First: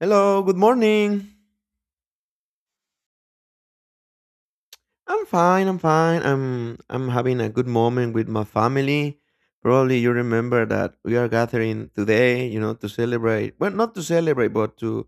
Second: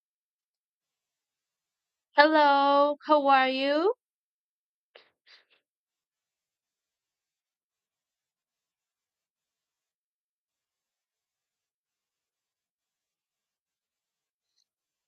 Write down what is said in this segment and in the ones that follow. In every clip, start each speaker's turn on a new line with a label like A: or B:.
A: Hello, good morning.
B: Hello, how are you?
A: I'm fine. I'm fine. I'm having a good moment with my family. Probably you remember that we are gathering today, you know, to celebrate. Well, not to celebrate, but to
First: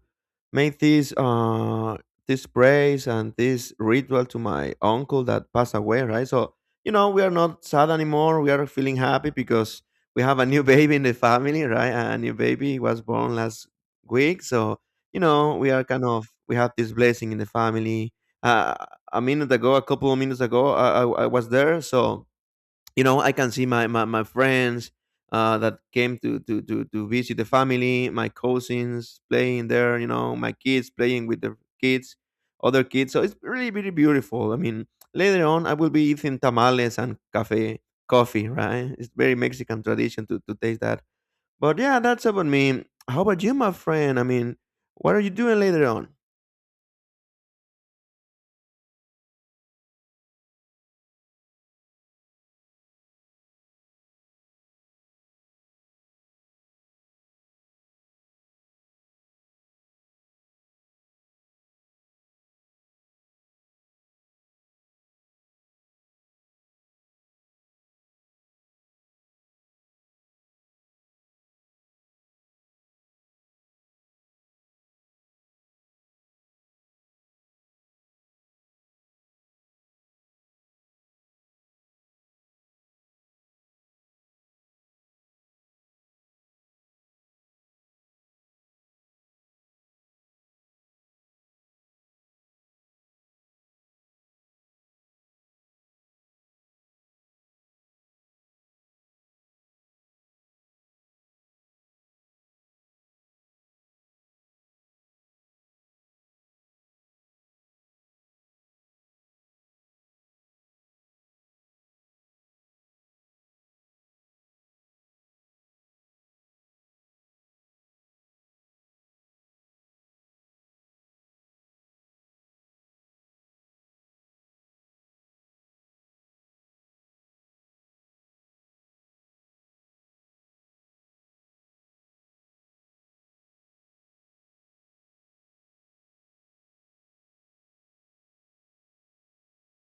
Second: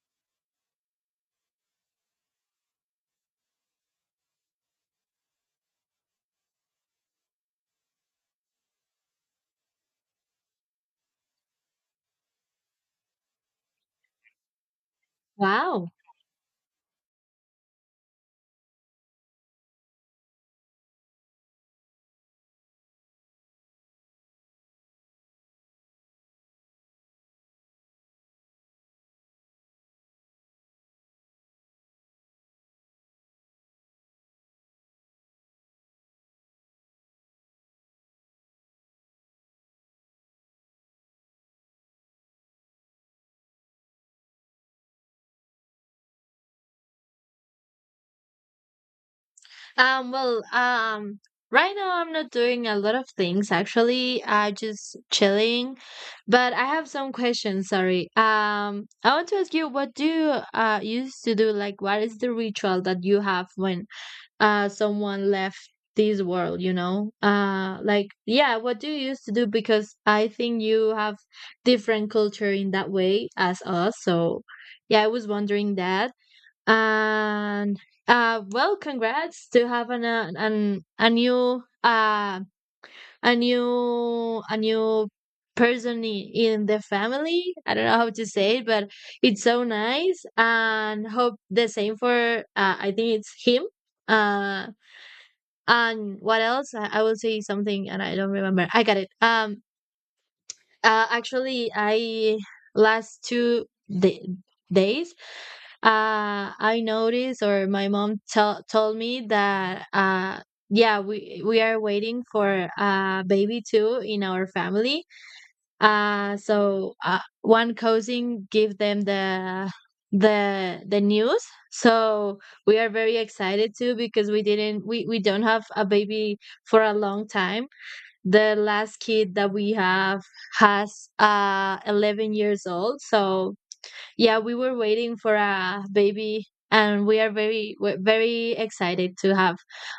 A: make this praise and this ritual to my uncle that passed away, right? So we are not sad anymore. We are feeling happy because we have a new baby in the family, right? A new baby was born last week, so we are
B: Wow.
A: kind of we have this blessing in the family. Uh a couple of minutes ago, I was there, so I can see my friends that came to visit the family, my cousins playing there, my kids playing with their kids, other kids. So it's really really beautiful. I mean, later on I will be eating tamales and cafe coffee, right? It's very Mexican tradition to taste that. But yeah, that's about me. How about you, my friend? I mean, what are you doing later on?
B: Um, well, um, right now I'm not doing a lot of things actually. I just chilling, but I have some questions, sorry. I want to ask you what do you used to do? Like what is the ritual that you have when someone left this world, you know? Yeah, what do you used to do? Because I think you have different culture in that way as us, so yeah, I was wondering that. And well, congrats to have an, a new a new a new person in the family. I don't know how to say it, but it's so nice. And hope the same for I think it's him. Uh, and what else? I will say something, and I don't remember. I got it. Actually, I last two da- days, I noticed, or my mom tell told me that, yeah, we are waiting for a baby too in our family. One cousin give them the news. So we are very excited too because we didn't we don't have a baby for a long time. The last kid that we have has 11 years old, so yeah, we were waiting for a baby, and we're very excited to have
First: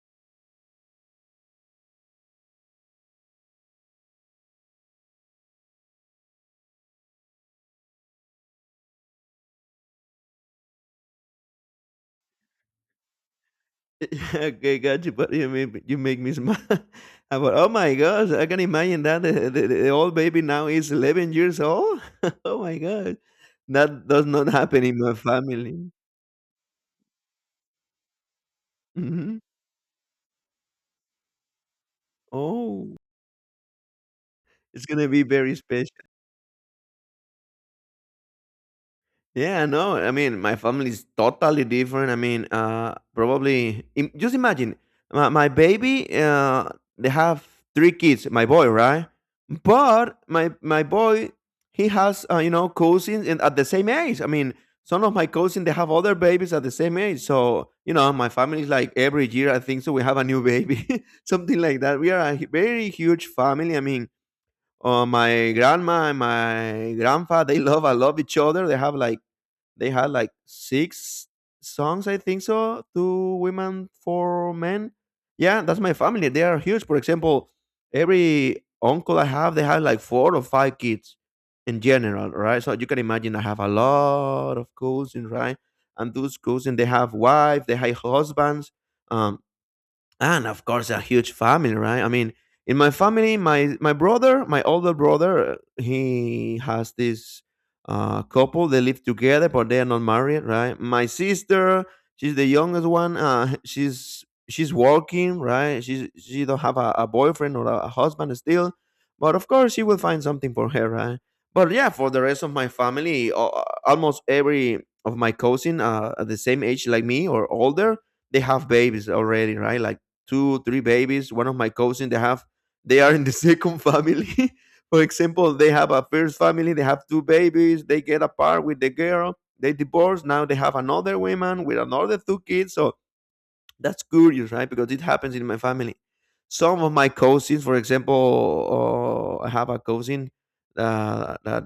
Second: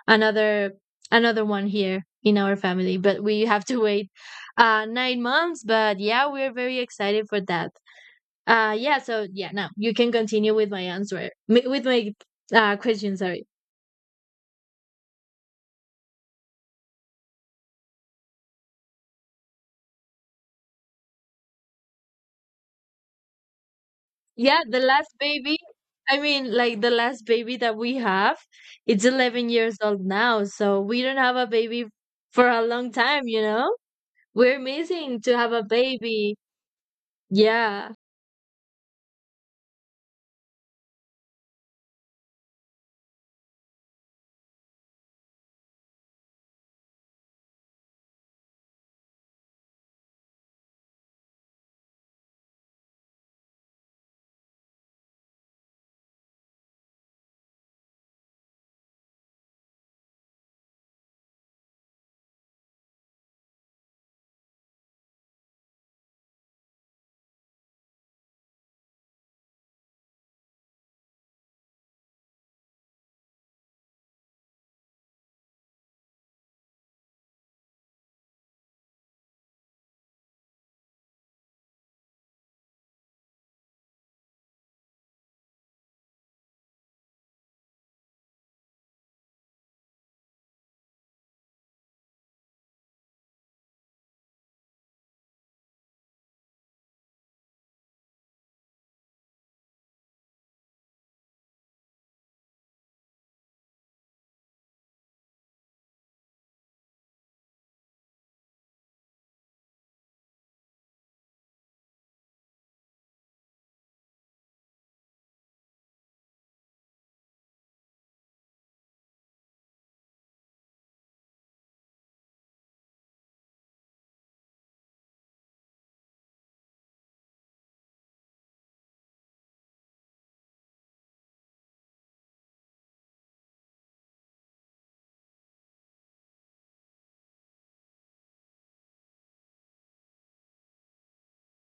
B: another another one here in our family, but we have to wait 9 months. But yeah, we're very excited for that. Yeah, now you can continue with my answer with my question, sorry.
A: Okay, got you, but you make me smile. About, oh my gosh, I can imagine that the old baby now is 11 years old. Oh my god, that does not
B: Yeah, the
A: happen in my
B: last baby.
A: family.
B: I mean, like the last baby that we have, it's
A: Hmm.
B: 11 years old now. So we don't have a baby for a long
A: Oh,
B: time, you know? We're
A: it's gonna
B: missing
A: be
B: to have
A: very
B: a
A: special.
B: baby. Yeah.
A: Yeah, no, I mean, my family's totally different. I mean, probably just imagine my baby. They have three kids. My boy, right? But my boy, he has cousins and at the same age. I mean, some of my cousins they have other babies at the same age. So my family's like every year I think so we have a new baby, something like that. We are a very huge family. I mean, my grandma and my grandpa I love each other. They had like six songs, I think so. Two women, four men. Yeah, that's my family. They are huge. For example, every uncle I have, they have like four or five kids in general, right? So you can imagine I have a lot of cousins, right? And those cousins, they have wives, they have husbands. Um, and of course, a huge family, right? I mean, in my family, my older brother, he has this couple. They live together, but they are not married, right? My sister, she's the youngest one. She's working, right? She don't have a boyfriend or a husband still, but of course she will find something for her, right? But yeah, for the rest of my family, almost every of my cousin, at the same age like me or older, they have babies already, right? Like two, three babies. One of my cousins, they are in the second family. For example, they have a first family, they have two babies, they get apart with the girl, they divorce. Now they have another woman with another two kids. So that's curious, right? Because it happens in my family. Some of my cousins, for example, I have a cousin, that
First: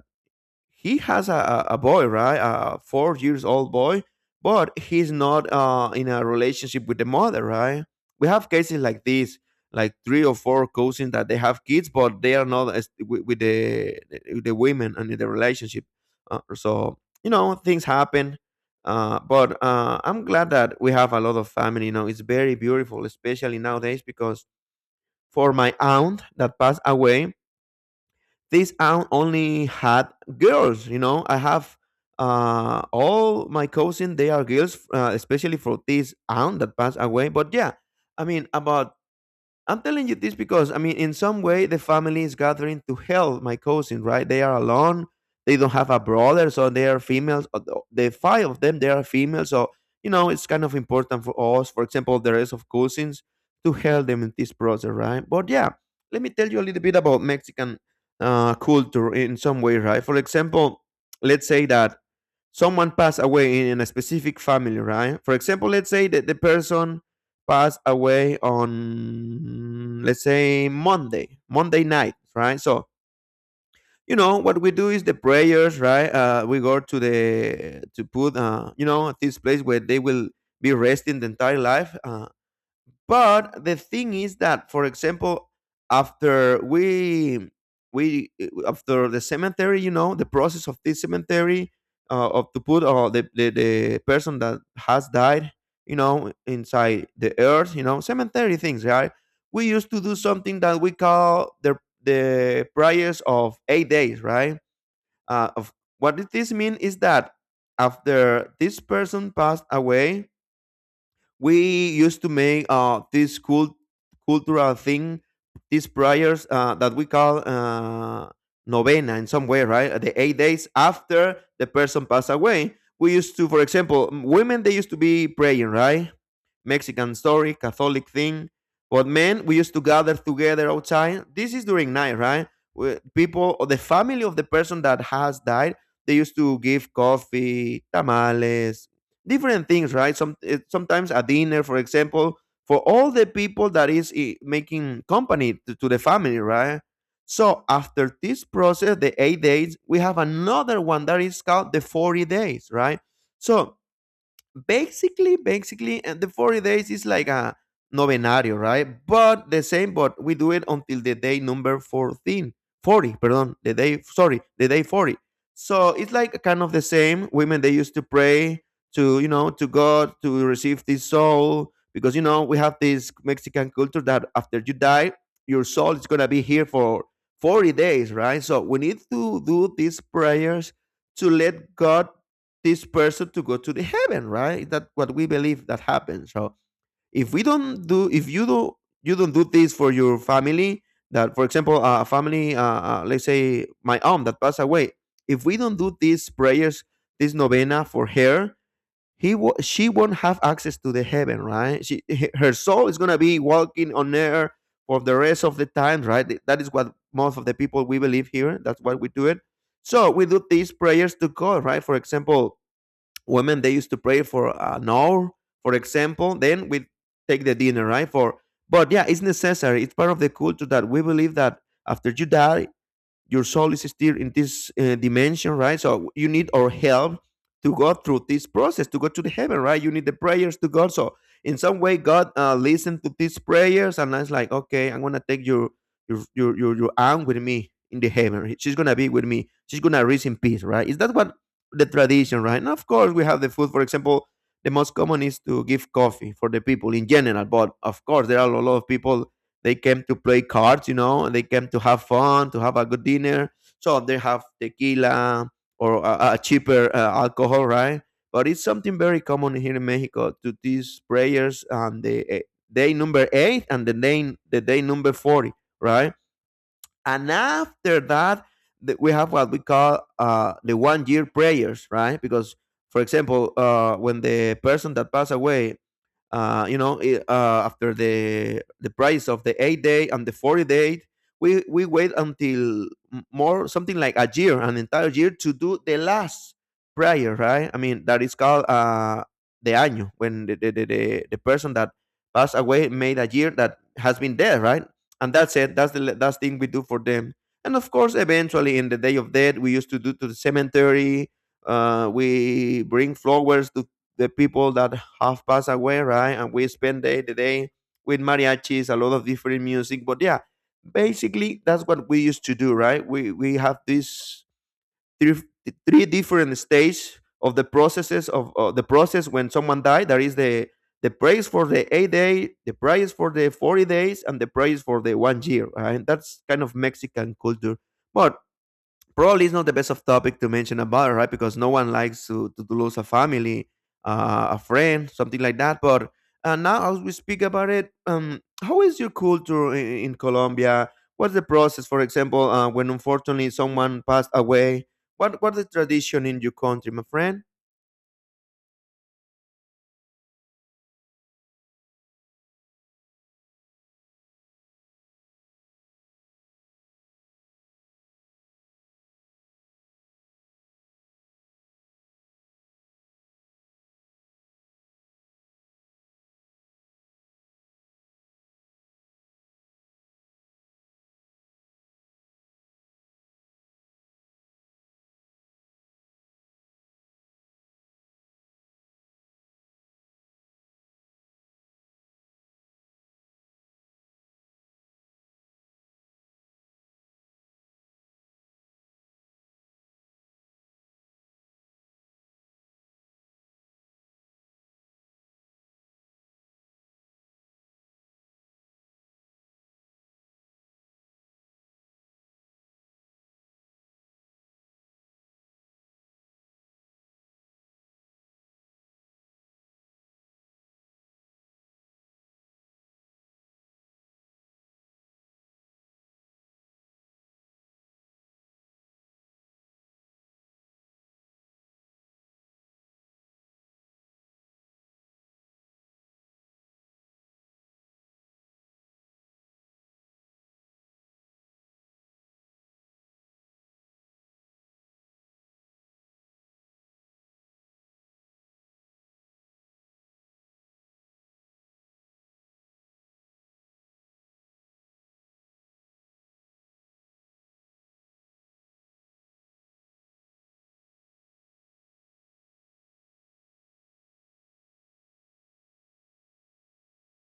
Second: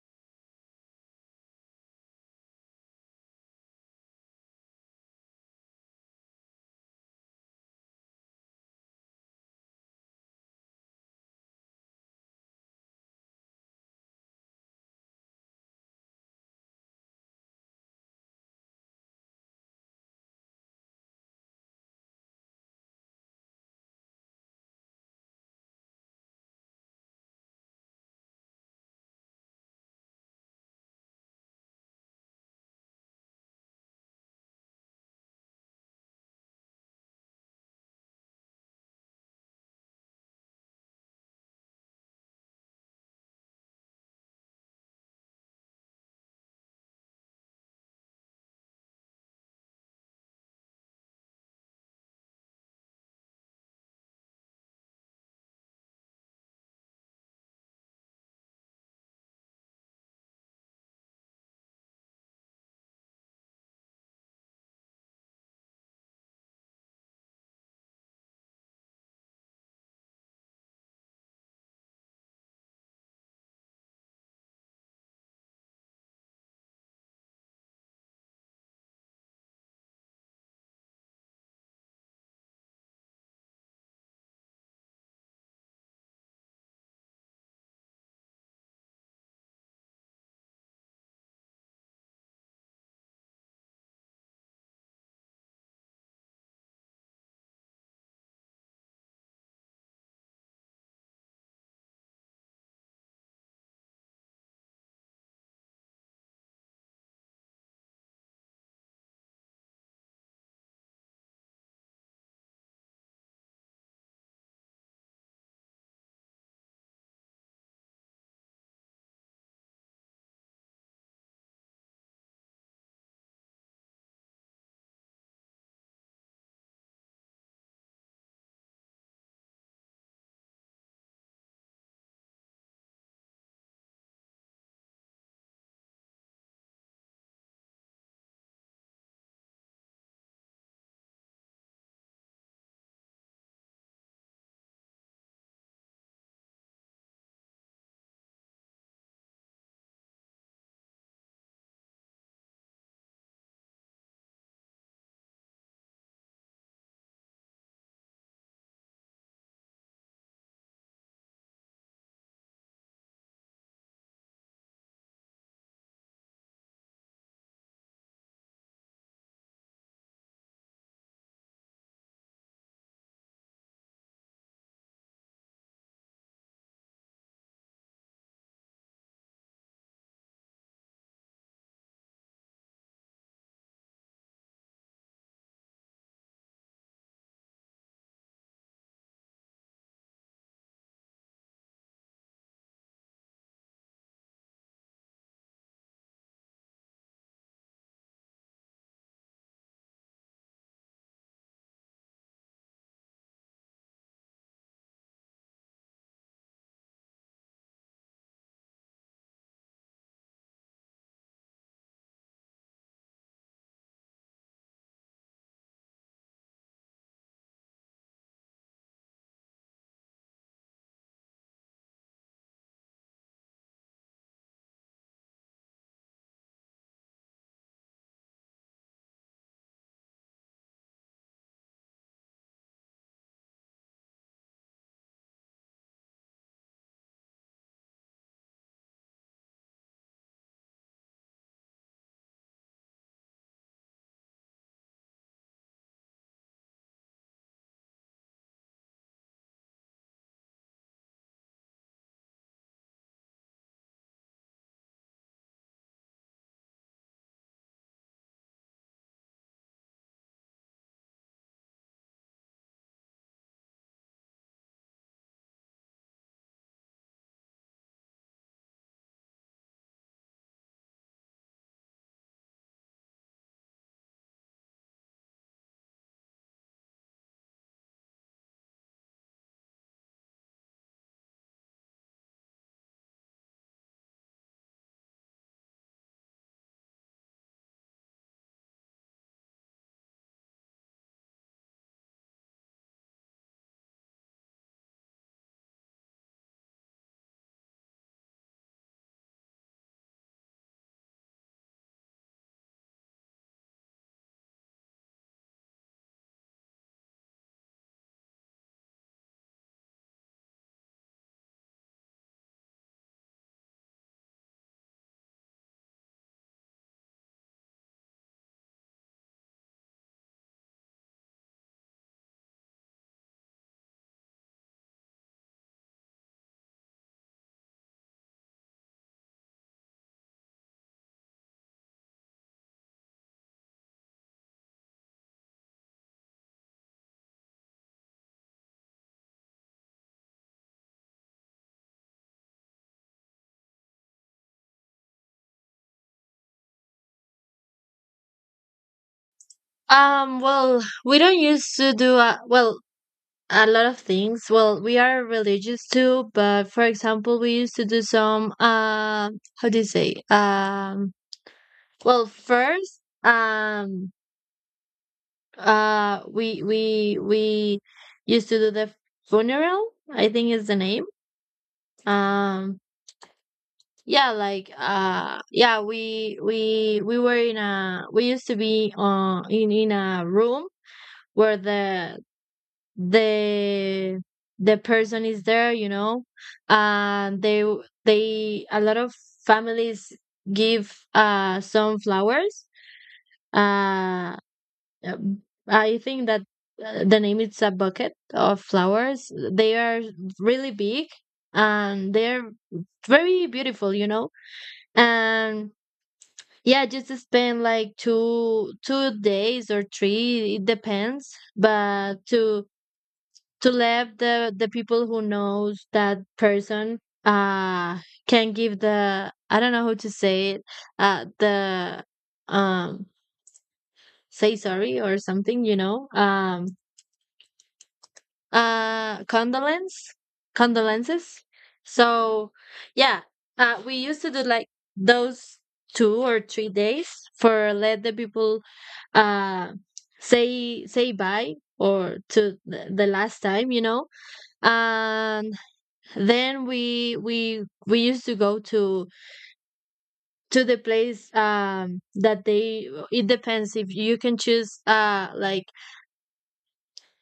A: he has a boy, right? A 4 years old boy, but he's not in a relationship with the mother, right? We have cases like this, like three or four cousins that they have kids, but they are not with the women and in the relationship. So things happen. But I'm glad that we have a lot of family. It's very beautiful, especially nowadays, because for my aunt that passed away, this aunt only had girls. I have all my cousins, they are girls, especially for this aunt that passed away. But yeah, I mean, about I'm telling you this because, I mean, in some way, the family is gathering to help my cousin, right? They are alone. They don't have a brother, so they are females. The five of them, they are female, so it's kind of important for us. For example, the rest of cousins to help them in this process, right? But yeah, let me tell you a little bit about Mexican culture in some way, right? For example, let's say that someone passed away in a specific family, right? For example, let's say that the person passed away on, let's say, Monday, Monday night, right? So, you know, what we do is the prayers, right? We go to to put, this place where they will be resting the entire life. But the thing is that, for example, after we after the cemetery, you know, the process of this cemetery, of to put, the person that has died, you know, inside the earth, you know, cemetery things, right? We used to do something that we call the prayers of 8 days, right? Of what did this mean is that after this person passed away, we used to make this cultural thing, these prayers, that we call, novena in some way, right? The 8 days after the person passed away. We used to, for example, women, they used to be praying, right? Mexican story, Catholic thing. But men, we used to gather together outside. This is during night, right? Where people or the family of the person that has died, they used to give coffee, tamales, different things, right? Sometimes a dinner, for example, for all the people that is making company to the family, right? So after this process, the 8 days, we have another one that is called the 40 days, right? So basically, and the 40 days is like a novenario, right? But the same, but we do it until the day number 14, 40. 40, pardon, the day, sorry, the day 40. So it's like kind of the same. Women, they used to pray to God to receive this soul because, you know, we have this Mexican culture that after you die, your soul is going to be here for 40 days, right? So we need to do these prayers to let God this person to go to the heaven, right? That what we believe that happens. So if we don't do, if you do, you don't do this for your family. That, for example, a family, let's say my aunt that passed away. If we don't do these prayers, this novena for her, she won't have access to the heaven, right? Her soul is gonna be walking on air for the rest of the time, right? That is what most of the people we believe here. That's why we do it. So we do these prayers to God, right? For example, women they used to pray for an hour, for example. Then we take the dinner, right? For but yeah, it's necessary. It's part of the culture that we believe that after you die, your soul is still in this dimension, right? So you need our help to go through this process, to go to the heaven, right? You need the prayers to God. So in some way, God listened to these prayers, and it's like, okay, I'm gonna take your aunt with me in the heaven. She's gonna be with me. She's gonna rest in peace, right? Is that what the tradition, right? And of course, we have the food. For example, the most common is to give coffee for the people in general, but of course, there are a lot of people, they came to play cards, you know, and they came to have fun, to have a good dinner. So they have tequila or a cheaper alcohol, right? But it's something very common here in Mexico to these prayers on the day number eight and the day number 40, right? And after that, we have what we call, the 1 year prayers, right? Because, for example, when the person that passed away, after the price of the 8 day and the 40 day, we wait until more something like a year, an entire year to do the last prayer, right? I mean, that is called, the año when the person that passed away made a year that has been there, right? And that's it. That's the that's thing we do for them. And of course, eventually, in the day of death, we used to do to the cemetery. We bring flowers to the people that have passed away, right? And we spend day with mariachis, a lot of different music. But yeah, basically that's what we used to do, right? We have these three three different stages of the processes of the process when someone died. There is the praise for the 8 day, the praise for the 40 days, and the praise for the one year. Right? That's kind of Mexican culture. But probably it's not the best of topic to mention about it, right? Because no one likes to lose a family, a friend, something like that. But Now as we speak about it, how is your culture in Colombia? What's the process? For example, when unfortunately someone passed away, what's the tradition in your country, my friend?
B: Well, we don't used to do a, well, a lot of things. Well, we are religious too, but for example, we used to do some how do you say? Well, first, we used to do the funeral. I think is the name. Um, yeah, like yeah, we were in a we used to be in a room where the the person is there, you know. Uh, they they A lot of families give some flowers. Uh Um, I think that the name is a bucket of flowers. They are really big and they're very beautiful, you know. And yeah, just to spend like 2 two days or three, it depends. But to let the people who knows that person uh can give the, I don't know how to say it, the um say sorry or something, you know. Uh, condolence, condolences. So, yeah, we used to do like those 2 or 3 days for let the people uh say bye or to the last time, you know. And then we used to go to the place that they, it depends if you can choose uh like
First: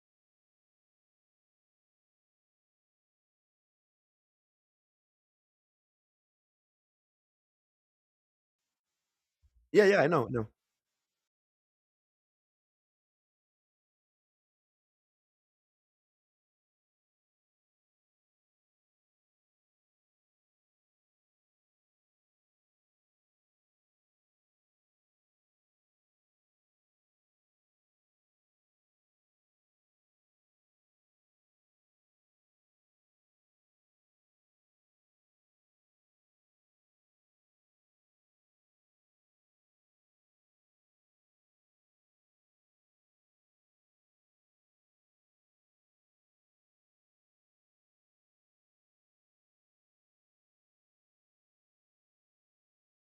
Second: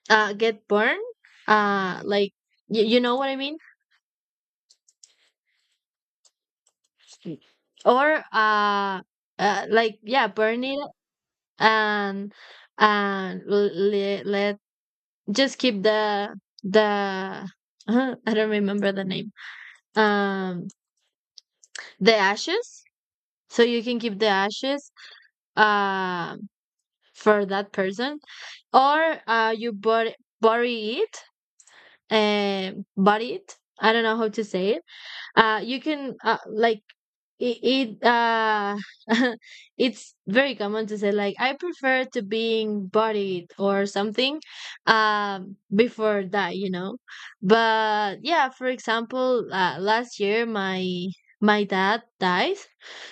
B: uh get burned, uh like you know what I mean? Mm. Or
A: Yeah, yeah, I
B: yeah,
A: know, I
B: burn it, and and let, let just keep the, I don't remember the name, um the ashes. So you can keep the ashes um for that person, or you bury bury it bury it, I don't know how to say it. You can like it, it it's very common to say like I prefer to being bodied or something before that, you know. But yeah, for example, last year my my dad died,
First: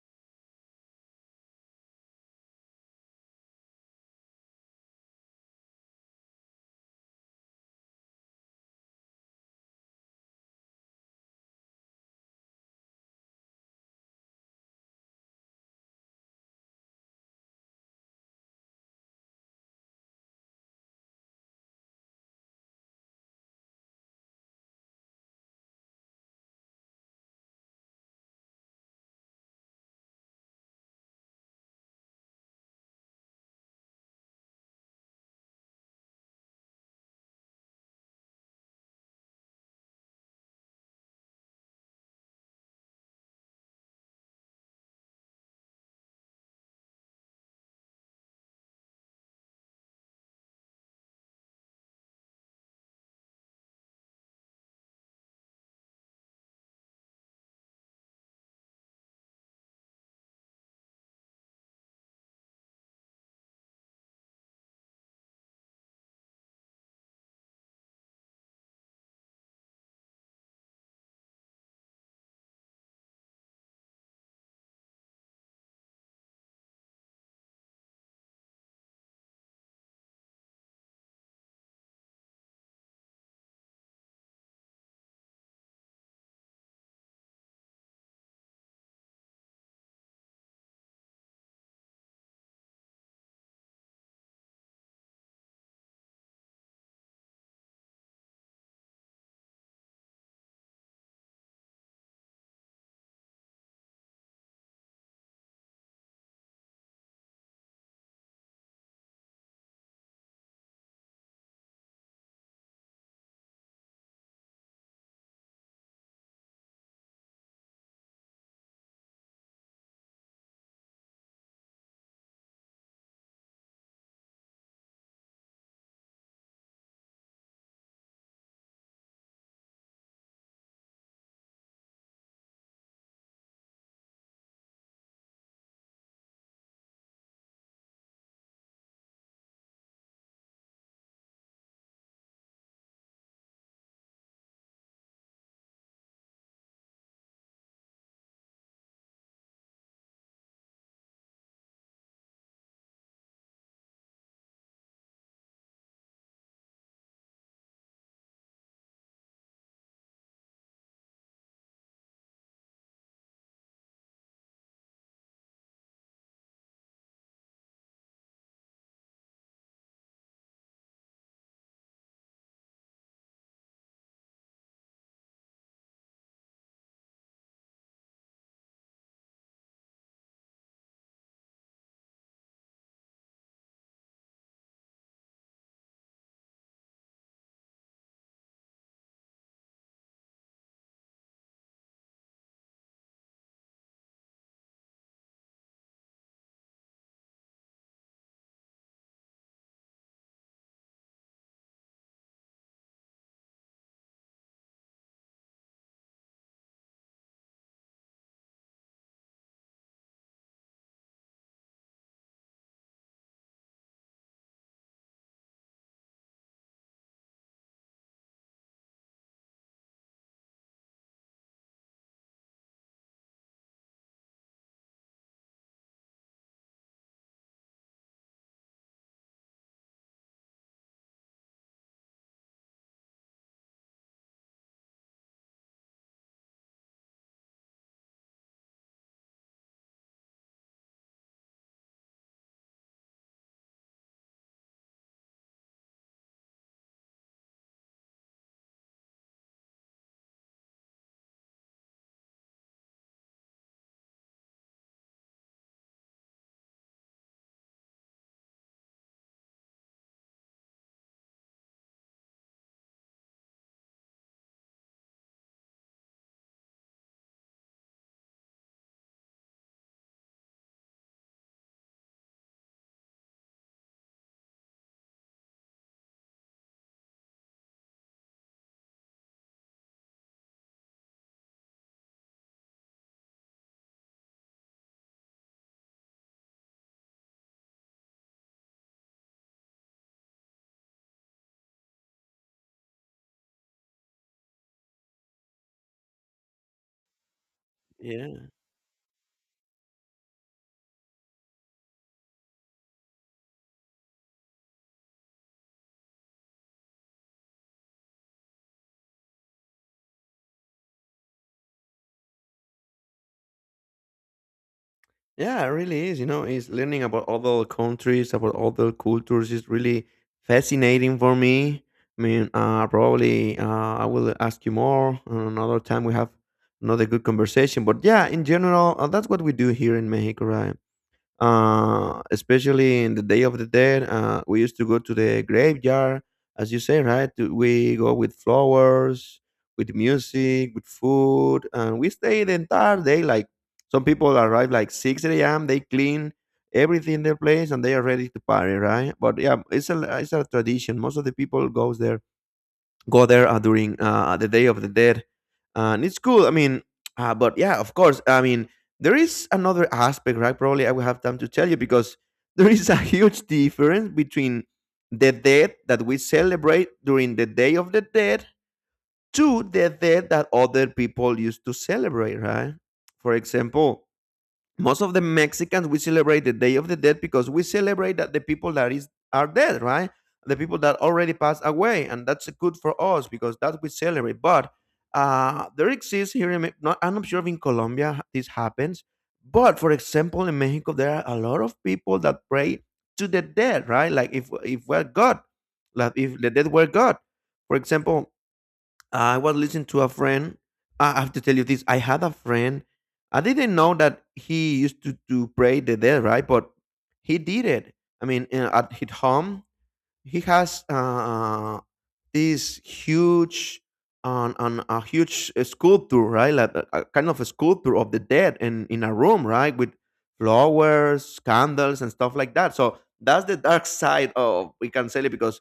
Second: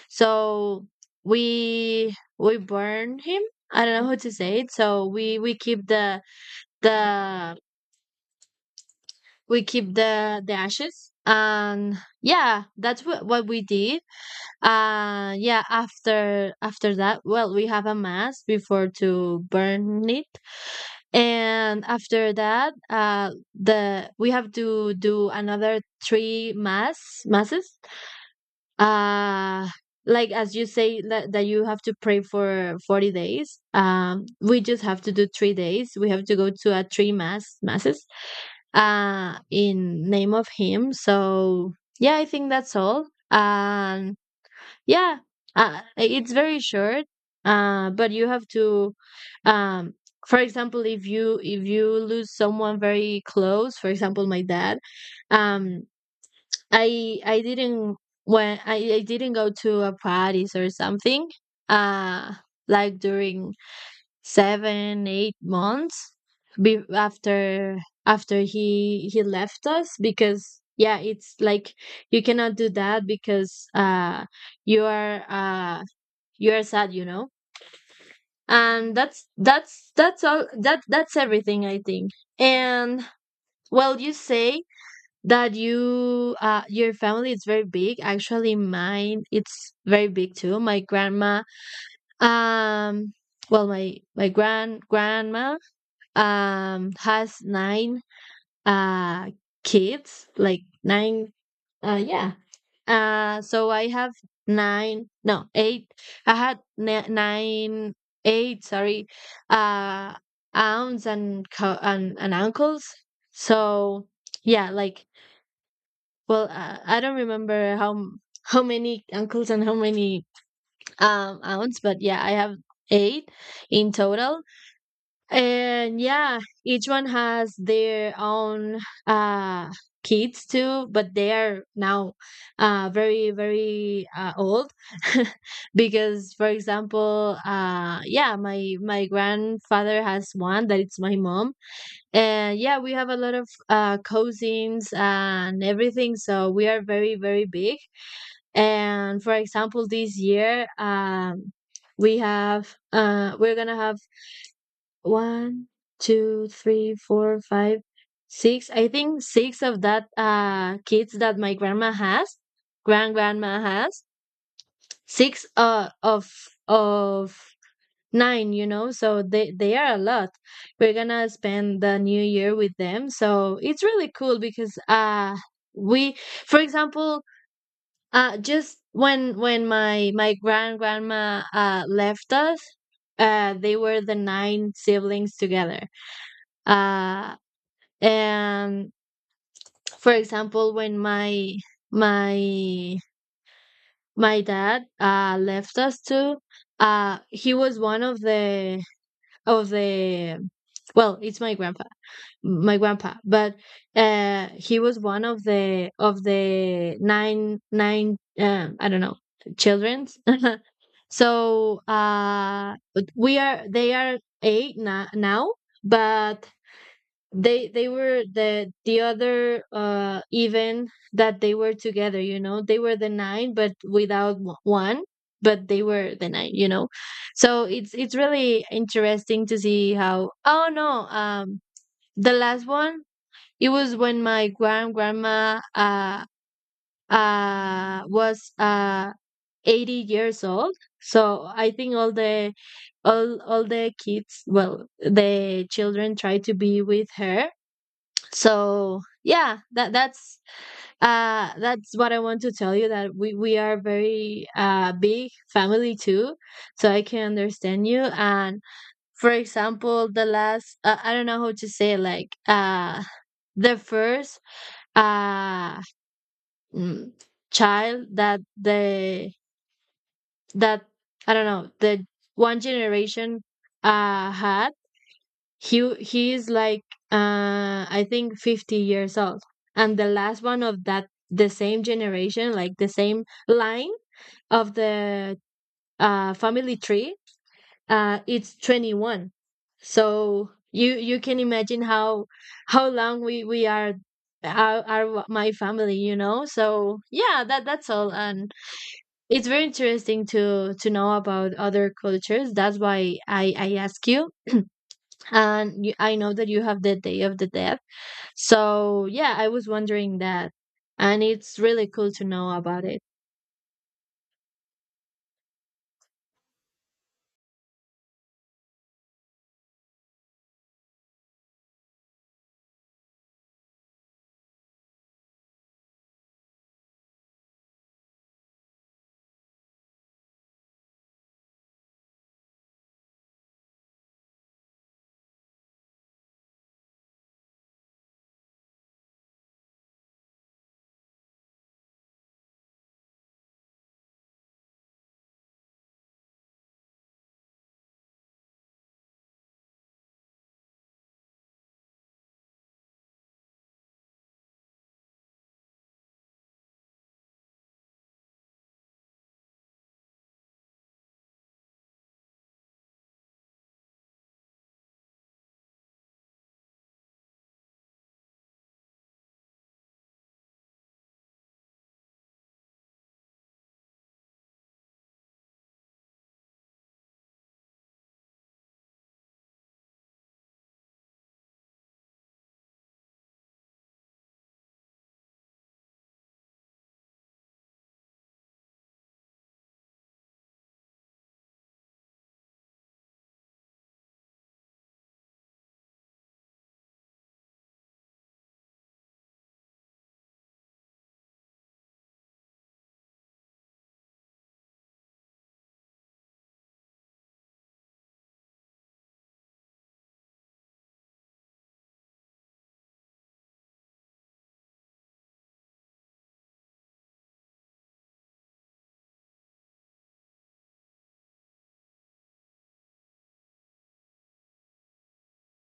B: so we burn him, I don't know how to say it, so we keep the, we keep the ashes. And yeah, that's what we did. Yeah, after that, well, we have a mass before to burn it. And after that, the we have to do another three masses. Uh like as you say that, that you have to pray for 40 days. Um, we just have to do 3 days. We have to go to a three masses in name of him. So, yeah, I think that's all. And yeah, it's very short. But you have to, um, for example, if you lose someone very close, for example, my dad, um, I didn't when I didn't go to a parties or something, uh, like during 7 8 months, be- after after he left us. Because yeah, it's like you cannot do that because you are uh you are sad, you know. And that's all that that's everything, I think. And well, you say that you your family is very big. Actually mine it's very big too. My grandma, um well my grand grandma has nine uh kids, like nine. uh yeah so I have nine no eight I had ni- 9 8 sorry, uh aunts and and uncles. So yeah, like, well, I don't remember how how many uncles and how many aunts. But yeah, I have eight in total. And yeah, each one has their own uh kids too, but they are now very very old because for example, my my grandfather has one that it's my mom. And yeah, we have a lot of cousins and everything, so we are very very big. And for example, this year we have we're going to have one, two, three, four, five, six. I think six of that kids that my grandma has, grandma has. Six of of nine, you know, so they are a lot. We're gonna spend the new year with them, so it's really cool because we, for example, just when my grand grandma left us, they were the nine siblings together. Uh and For example, when my my dad left us too, he was one of the of the well, it's my grandpa, my grandpa. But he was one of the nine, I don't know, children's so we are, they are eight now. But they were the other, even that they were together, you know, they were the nine but without one. But they were the nine, you know. So it's really interesting to see how. Oh no, the last one, it was when my grand grandma was 80 years old. So I think all the, all the kids, well, the children try to be with her. So yeah, that that's what I want to tell you, that we are very big family too. So I can understand you. And for example, the last, I don't know how to say it, like the first uh mm, child that the that I don't know, the one generation had, he is like I think 50 years old. And the last one of that the same generation, like the same line of the family tree, it's 21. So you can imagine how long we are are my family, you know? So yeah, that that's all.
A: know.
B: And it's very interesting to know about other cultures. That's why I ask you. And you, I know that you have the Day of the Dead. So yeah, I was wondering that, and it's really cool to know about it.
A: Yeah, it really is. You know, it's learning about other countries, about other cultures is really fascinating for me. I mean, probably I will ask you more on another time. We have another good conversation. But yeah, in general, that's what we do here in Mexico, right? Especially in the Day of the Dead. We used to go to the graveyard, as you say, right? We go with flowers, with music, with food, and we stay the entire day. Like some people arrive like six a.m. They clean everything in their place and they are ready to party, right? But yeah, it's a tradition. Most of the people goes there go there during the Day of the Dead, and it's cool. I mean, but yeah, of course. I mean, there is another aspect, right? Probably I will have time to tell you because there is a huge difference between the dead that we celebrate during the Day of the Dead to the dead that other people used to celebrate, right? For example, most of the Mexicans we celebrate the Day of the Dead because we celebrate that the people that is are dead, right? The people that already passed away, and that's good for us because that we celebrate. But there exists here. Not, I'm not sure if in Colombia this happens, but for example, in Mexico there are a lot of people that pray to the dead, right? Like if we're God, like if the dead were God, for example, I was listening to a friend. I have to tell you this. I had a friend. I didn't know that he used to pray the dead, right? But he did it. I mean, at his home, he has this huge on a huge sculpture, right? Like a kind of a sculpture of the dead in a room, right? With flowers, candles, and stuff like that. So that's the dark side of we can say it because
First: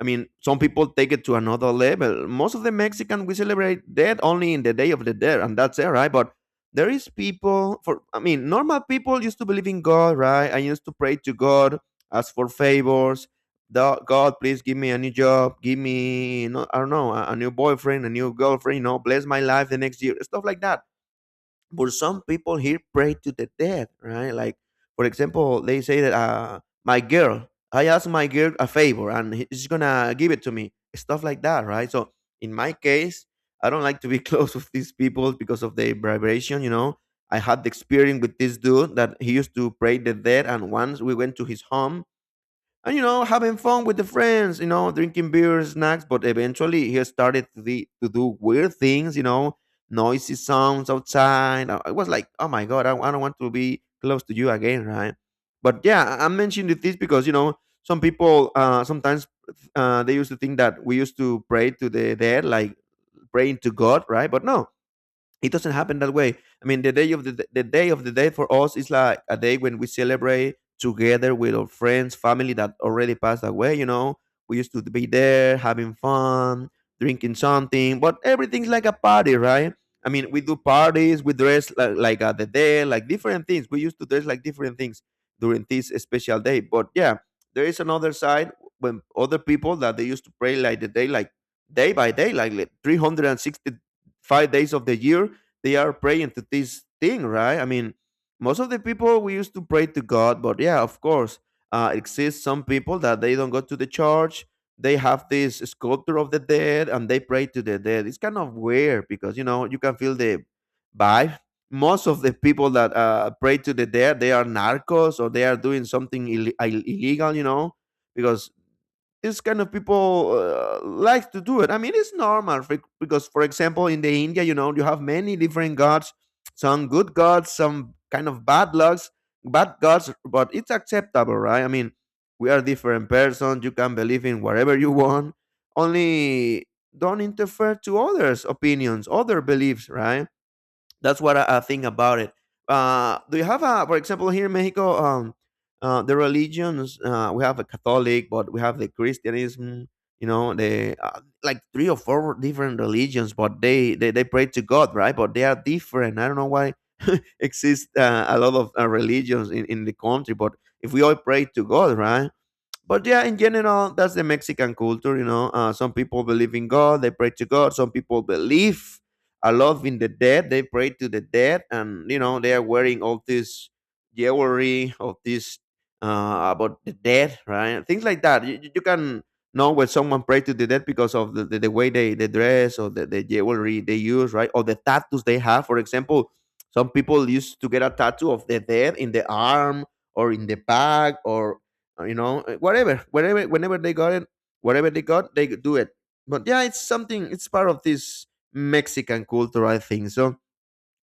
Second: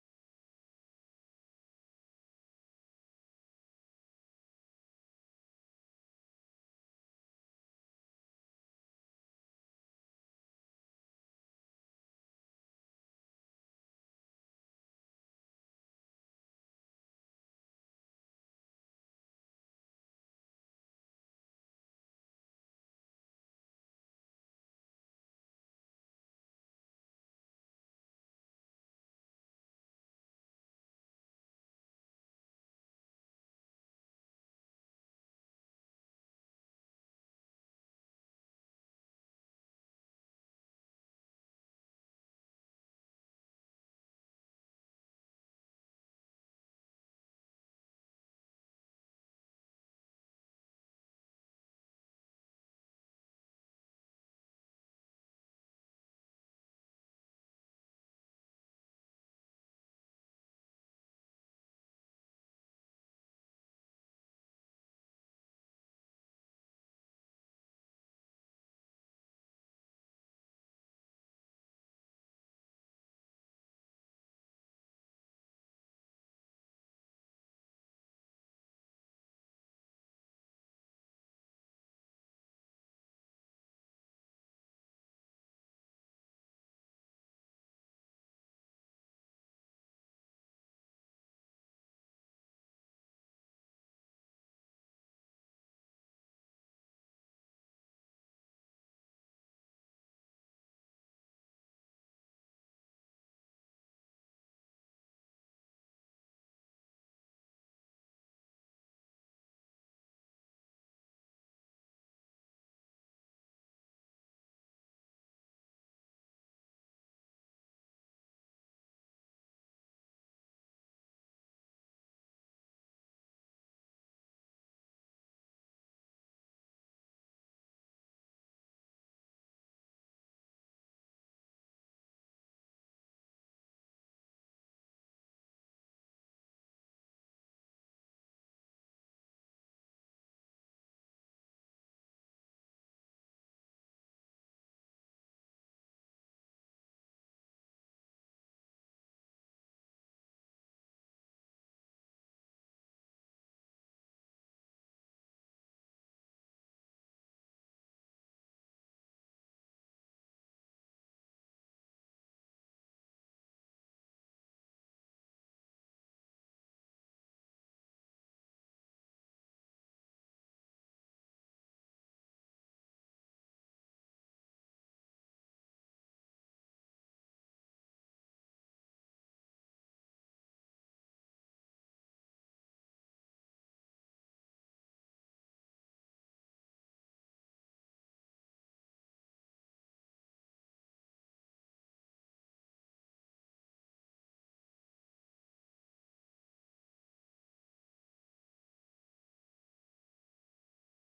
A: I mean some people take it to another level. Most of the Mexican we celebrate death only in the day of the dead, and that's it, right? But there is people for I mean normal people used to believe in God, right? I used to pray to God, ask for favors, the God, please give me a new job, give me, no, I don't know, a new boyfriend, a new girlfriend, you know, bless my life the next year, stuff like that. But some people here pray to the dead, right? Like, for example, they say that, my girl, I asked my girl a favor and she's gonna give it to me, stuff like that, right? So in my case, I don't like to be close with these people because of their vibration, you know. I had the experience with this dude that he used to pray the dead, and once we went to his home, and you know having fun with the friends, you know, drinking beer snacks, but eventually he started to do weird things, you know, noisy sounds outside. I was like, oh my god, I don't want to be close to you again, right? But yeah, I'm mentioning this because you know some people sometimes they used to think that we used to pray to the dead like praying to god, right? But no, it doesn't happen that way. I mean, the day of the day for us is like a day when we celebrate together with our friends, family that already passed away. You know, we used to be there having fun, drinking something, but everything's like a party, right? I mean, we do parties, we dress like at the day, like different things. We used to dress like different things during this special day. But yeah, there is another side when other people that they used to pray like the day, like day by day, like 360 five days of the year they are praying to this thing, right? I mean, most of the people we used to pray to God, but yeah, of course, exists some people that they don't go to the church. They have this sculpture of the dead and they pray to the dead. It's kind of weird because you know you can feel the vibe. Most of the people that pray to the dead, they are narcos or they are doing something illegal, you know, because this kind of people like to do it. I mean, it's normal for, because, for example, in the India, you know, you have many different gods, some good gods, some kind of bad lucks, bad gods, but it's acceptable, right? I mean, we are different persons. You can believe in whatever you want. Only don't interfere to others' opinions, other beliefs, right? That's what I think about it. Do you have a, for example, here in Mexico, the religions? We have a Catholic, but we have the Christianism. You know, the like three or four different religions, but they pray to God, right? But they are different. I don't know why exist a lot of religions in the country, but if we all pray to God, right? But yeah, in general, that's the Mexican culture. You know, some people believe in God, they pray to God. Some people believe a lot in the dead, they pray to the dead, and you know, they are wearing all this jewelry of this about the dead, right? Things like that. You can know when someone pray to the dead because of the way they dress or the jewelry they use, right? Or the tattoos they have. For example, some people used to get a tattoo of the dead in the arm or in the back or you know, whatever, wherever, whenever they got it, whatever they got, they do it. But yeah, it's something, it's part of this mexican culture, I think. So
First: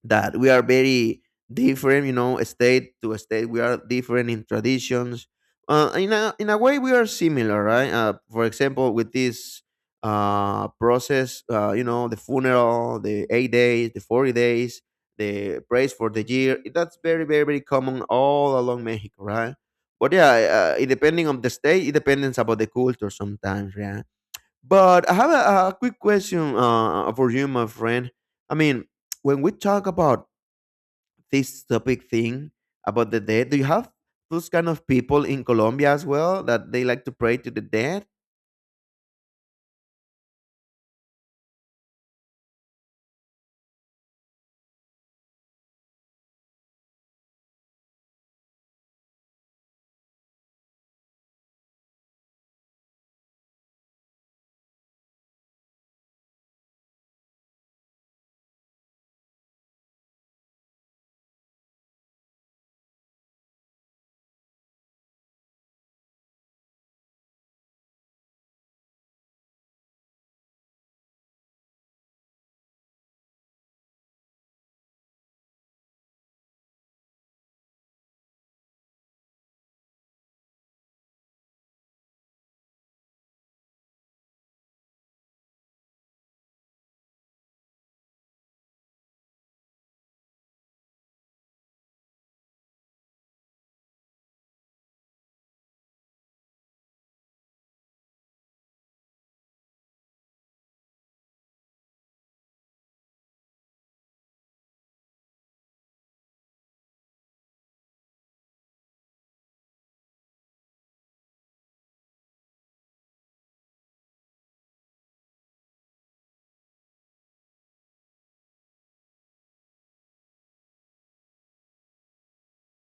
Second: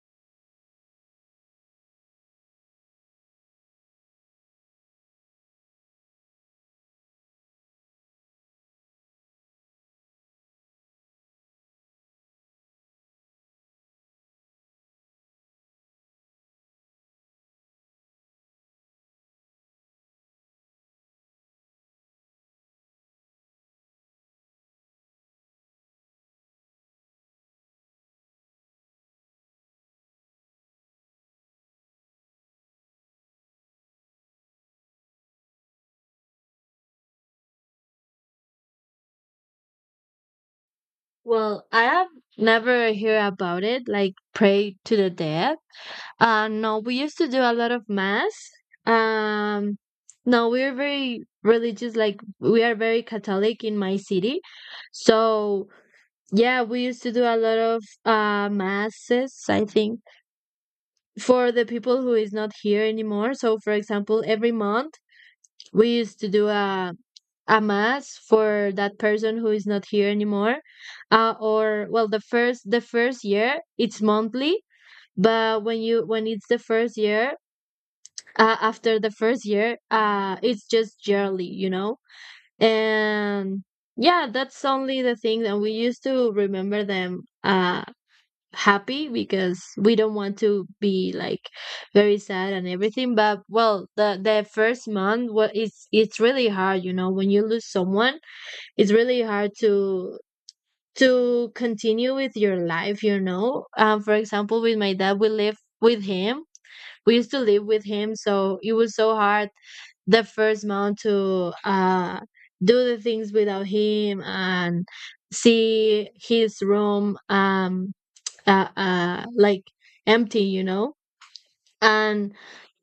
A: that we are very different, you know, state to state. We are different in traditions. In a way, we are similar, right? For example, with this process, you know, the funeral, the 8 days, the 40 days, the praise for the year. That's very very very common all along Mexico, right? But yeah, it depending on the state, it depends about the culture sometimes, yeah. But I have a quick question for you, my friend. I mean, when we talk about this topic thing about the dead. Do you have those kind of people in Colombia as well that they like to pray to the dead?
B: Well, I have never hear about it, like pray to the dead. No, we used to do a lot of mass. Um, no, we're very religious, like we are very Catholic in my city. So yeah, we used to do a lot of masses, I think, for the people who is not here anymore. So for example, every month we used to do a mass for that person who is not here anymore, or well, the first year it's monthly, but when it's the first year, after the first year, it's just yearly, you know. And yeah, that's only the thing that we used to remember them, happy, because we don't want to be like very sad and everything. But well, the first month, what it's really hard, you know, when you lose someone. It's really hard to continue with your life, you know. For example, with my dad, we live with him, we used to live with him, so it was so hard the first month to do the things without him and see his room, like empty, you know. And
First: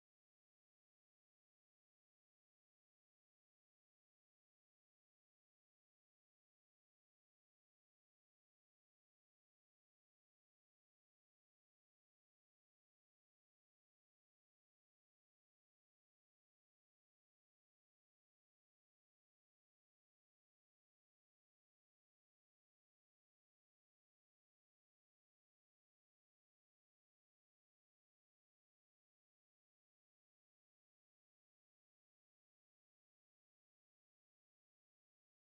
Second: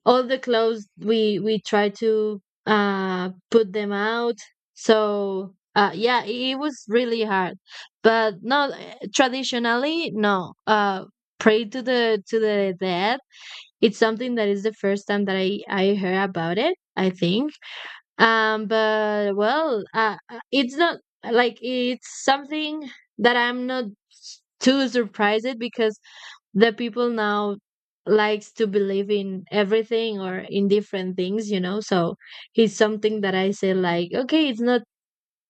B: all the clothes, we try to put them out. So yeah, it was really hard. But no, traditionally, no, pray to the dead, it's something that is the first time that I heard about it, I think. But well, it's not like it's something that I'm not too surprised, because the people now likes to believe in everything or in different things, you know. So it's something that I say like okay, it's not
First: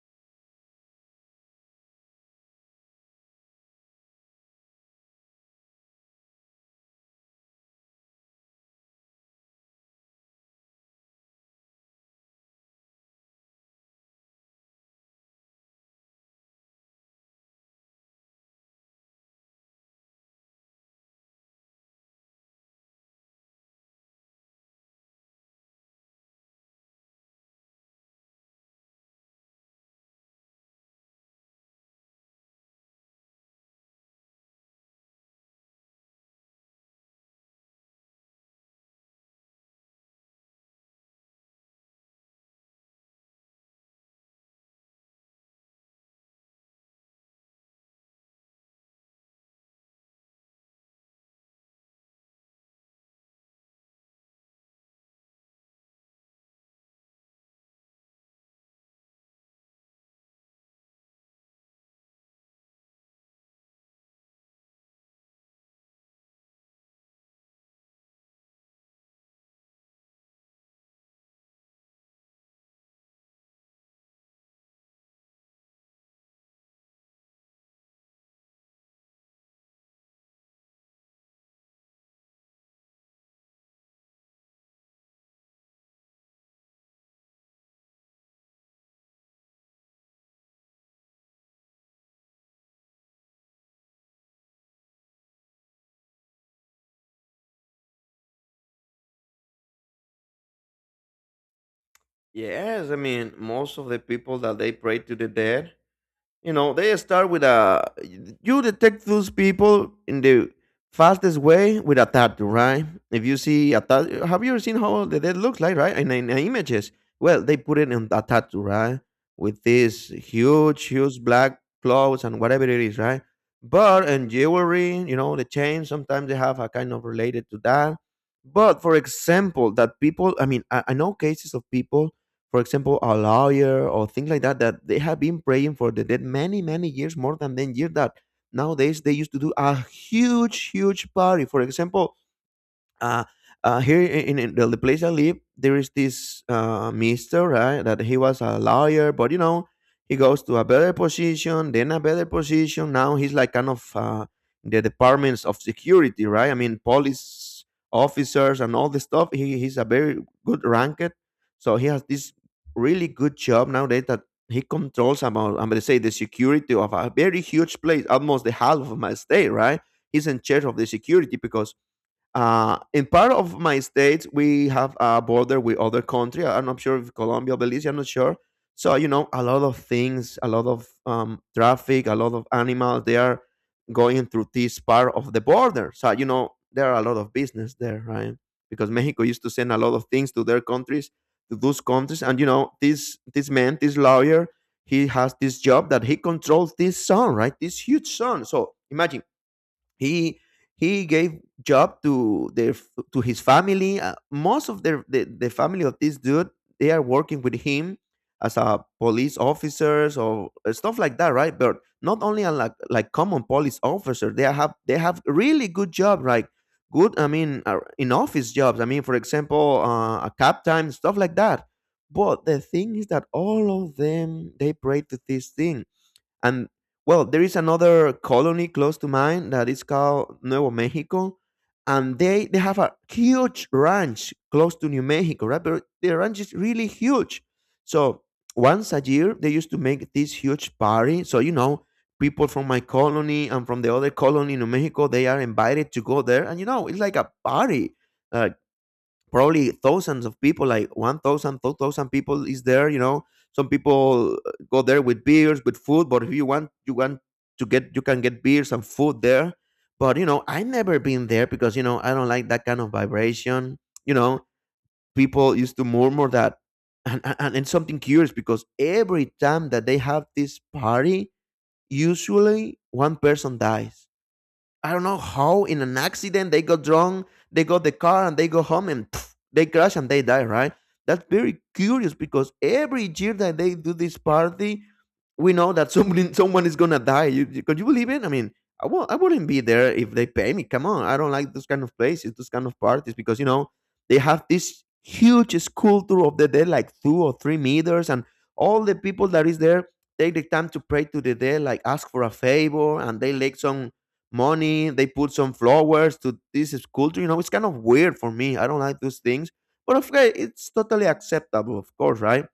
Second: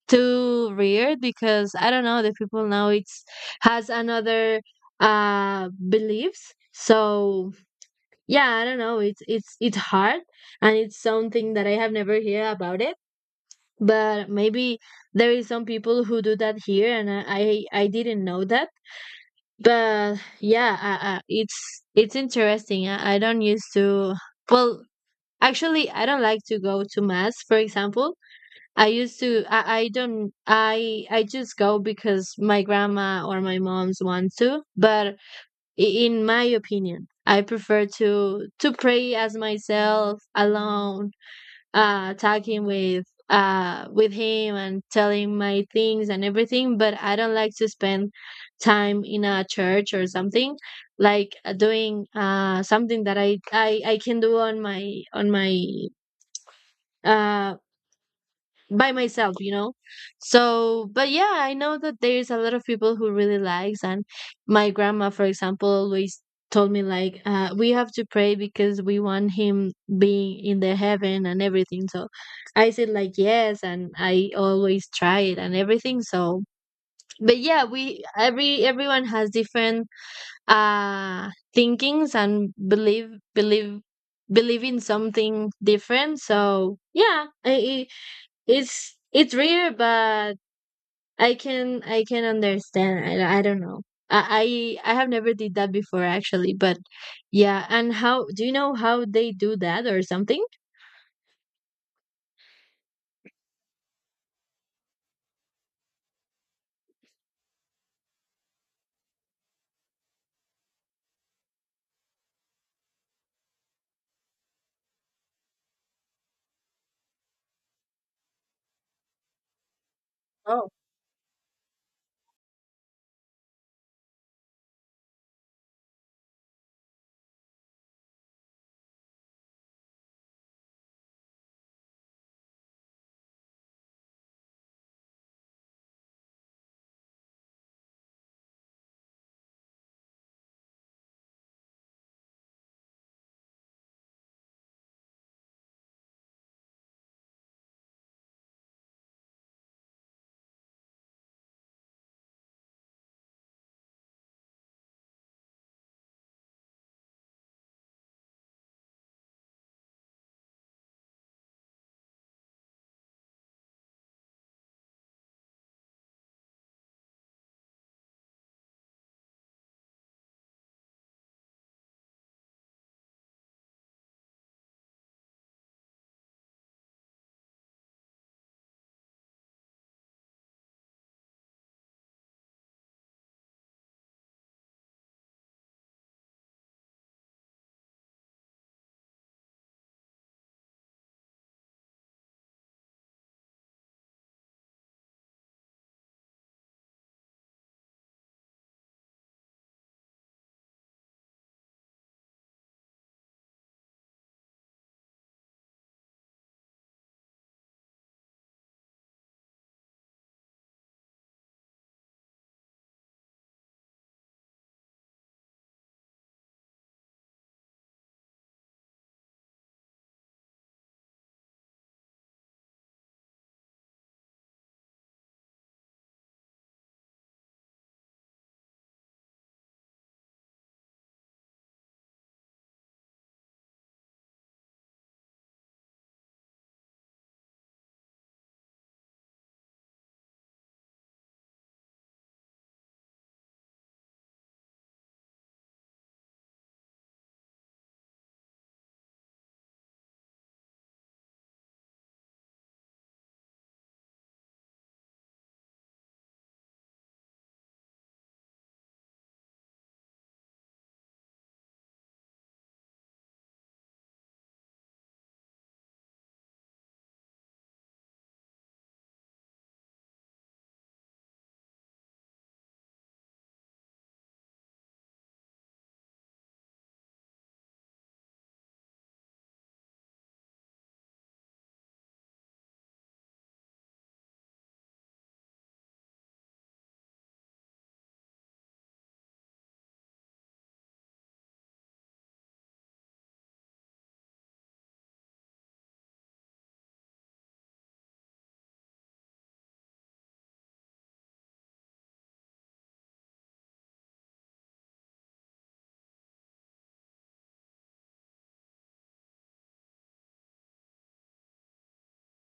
B: too weird, because I don't know, the people now it's has another beliefs. So yeah, I don't know, it's hard. And it's something that I have never hear about it, but maybe there is some people who do that here and I didn't know that. But yeah, it's interesting. I don't used to, well, actually I don't like to go to mass, for example. I don't, I just go because my grandma or my mom's want to, but in my opinion, I prefer to pray as myself alone, talking with him and telling my things and everything. But I don't like to spend time in a church or something, like doing something that I can do on my uh by myself, you know. So, but yeah, I know that there's a lot of people who really likes. And my grandma, for example, always told me like, we have to pray because we want him being in the heaven and everything. So I said like yes, and I always try it and everything. So, but yeah, we every everyone has different thinkings and believe believe in something different. So yeah, I, it's rare, but I can understand. I don't know. I have never did that before, actually. But yeah. And how do you know how they do that or something?
A: Yes, I mean, most of the people that they pray to the dead, you know, they start with a. You detect those people in the fastest way with a tattoo, right? If you see a tattoo, have you ever seen how the dead looks like, right? In images, well, they put it in a tattoo, right? With this
B: Oh,
A: huge, huge black clothes and whatever it is, right? But in jewelry, you know, the chains sometimes they have a kind of related to that. But for example, that people, I mean, I know cases of people for example, a lawyer or things like that, that they have been praying for the dead many, many years, more than 10 years, that nowadays they used to do a huge, huge party. For example, uh, here in the place I live, there is this mister, right? That he was a lawyer, but you know, he goes to a better position, then a better position. Now he's like kind of the departments of security, right? I mean, police officers and all the stuff. He's a very good ranked, so he has this really good job nowadays that he controls about. I'm gonna say the security of a very huge place, almost the half of my state, right? He's in charge of the security because in part of my state, we have a border with other country. I'm not sure if Colombia, Belize. I'm not sure. So you know, a lot of things, a lot of traffic, a lot of animals. They are going through this part of the border. So you know, there are a lot of business there, right? Because Mexico used to send a lot of things to their countries, to those countries, and you know, this man, this lawyer, he has this job that he controls this sun, right? This huge sun. So imagine he he gave job to his family, most of the family of this dude. They are working with him as a police officers or stuff like that, right? But not only are like common police officer. They have really good job like good. I mean, in office jobs. I mean, for example, a captain, stuff like that. But the thing is that all of them, they pray to this thing. And well, there is another colony close to mine that is called Nuevo Mexico, and they have a huge ranch close to New Mexico, right? But their ranch is really huge. So once a year, they used to make this huge party. So you know, people from my colony and from the other colony in New Mexico, they are invited to go there, and you know, it's like a party. uh, Probably thousands of people, like 1,000, 2,000 people is there, you know. Some people go there with beers, with food, but if you want, to get, you can get beers and food there. But, you know, I never been there because, you know, I don't like that kind of vibration. You know, people used to murmur that. And something curious, because every time that they have this party, usually one person dies. I don't know how, in an accident they got drunk, they got the car and they go home and pff, they crash and they die, right? That's very curious because every year that they do this party, we know that someone is gonna die. Could you believe it? I mean, I wouldn't be there if they pay me. Come on, I don't like those kind of places, those kind of parties, because you know they have this huge sculpture of the dead, like 2 or 3 meters, and all the people that is there take the time to pray to the dead, like ask for a favor, and they like some money. They put some flowers to this sculpture. You know, it's kind of weird for me. I don't like those things, but okay, it's totally acceptable, of course, right?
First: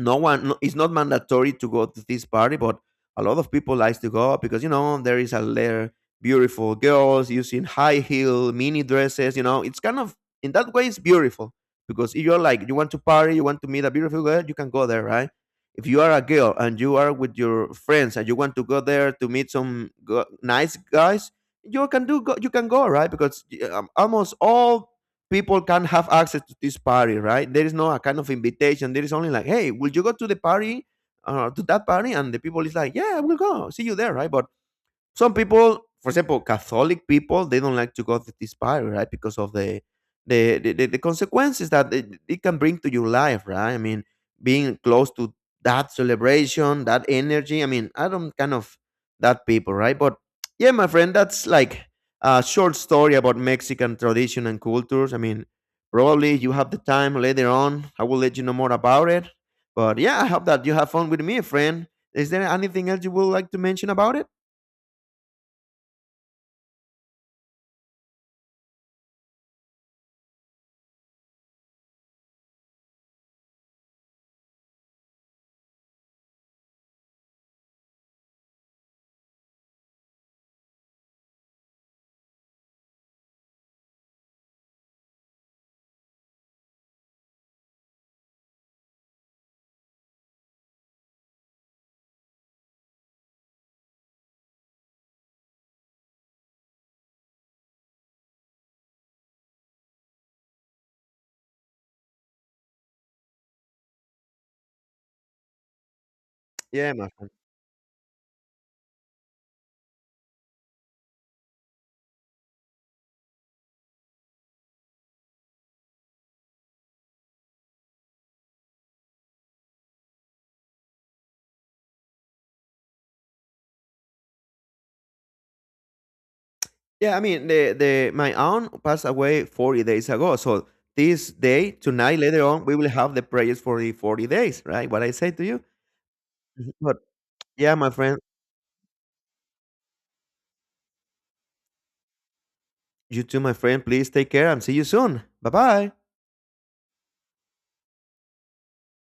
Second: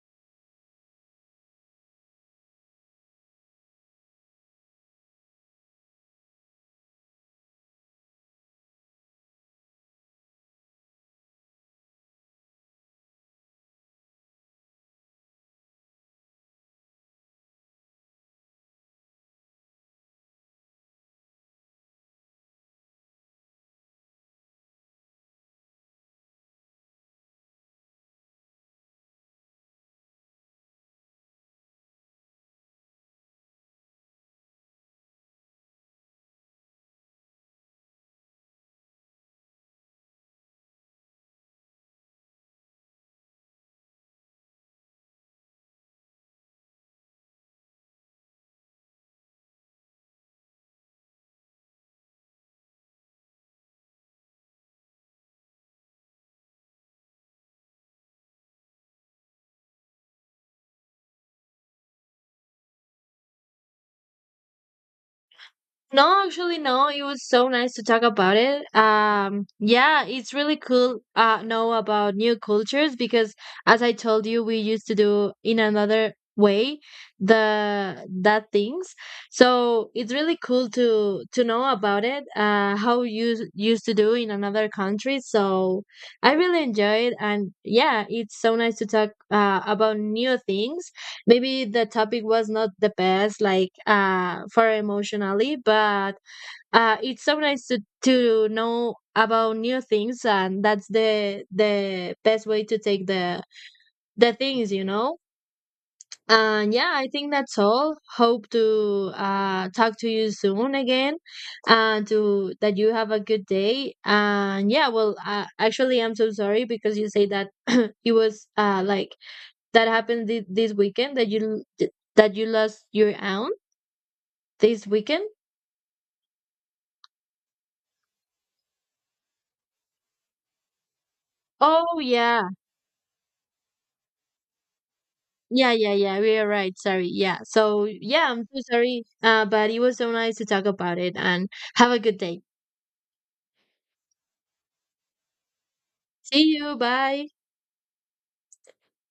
A: No, it's not mandatory to go to this party, but a lot of people likes to go because you know there is a layer, beautiful girls using high heel mini dresses. You know, it's kind of, in that way, it's beautiful, because if you're like, you want to party, you want to meet a beautiful girl, you can go there, right? If you are a girl and you are with your friends and you want to go there to meet nice guys, you can go, right? Because almost all people can have access to this party, right? There is no a kind of invitation. There is only like, hey, will you go to the party, to that party? And the people is like, yeah, I will go. See you there, right? But some people, for example, catholic people, they don't like to go to this party, right? Because of the consequences that it can bring to your life, right? I mean, being close to that celebration, that energy, I mean, I don't kind of that people, right? But yeah, my friend, that's like a short story about mexican tradition and cultures. I mean, probably you have the time later on, I will let you know more about it. But yeah, I hope that you have fun with me, friend. Is there anything else you would like to mention about it?
B: No, actually, no. It was so nice to talk about it. Yeah, it's really cool know about new cultures, because as I told you, we used to do in another way the that things. So it's really cool to know about it, how you used to do in another country. So I really enjoy it. And yeah, it's so nice to talk about new things. Maybe the topic was not the best, like for emotionally, but it's so nice to know about new things, and that's the best way to take the things, you know. And yeah,
A: Yeah,
B: I
A: my
B: think
A: friend.
B: that's all. Hope to talk to you soon again. And to that, you have a good day. And yeah, well, actually I'm so sorry because you say that it was like that happened this weekend, that you lost your aunt this weekend.
A: Yeah, I mean, the my aunt passed away 40 days ago. So this day,
B: Oh
A: tonight, later
B: yeah,
A: on, we will have the prayers for the 40 days, right? What I say to you.
B: yeah, yeah, yeah, we are right,
A: But
B: sorry. Yeah,
A: yeah,
B: so
A: my friend,
B: yeah, I'm so sorry, but it was so nice to talk about it. And have a good day.
A: you too, my friend. Please take care and see you soon. Bye bye.
B: See you, bye.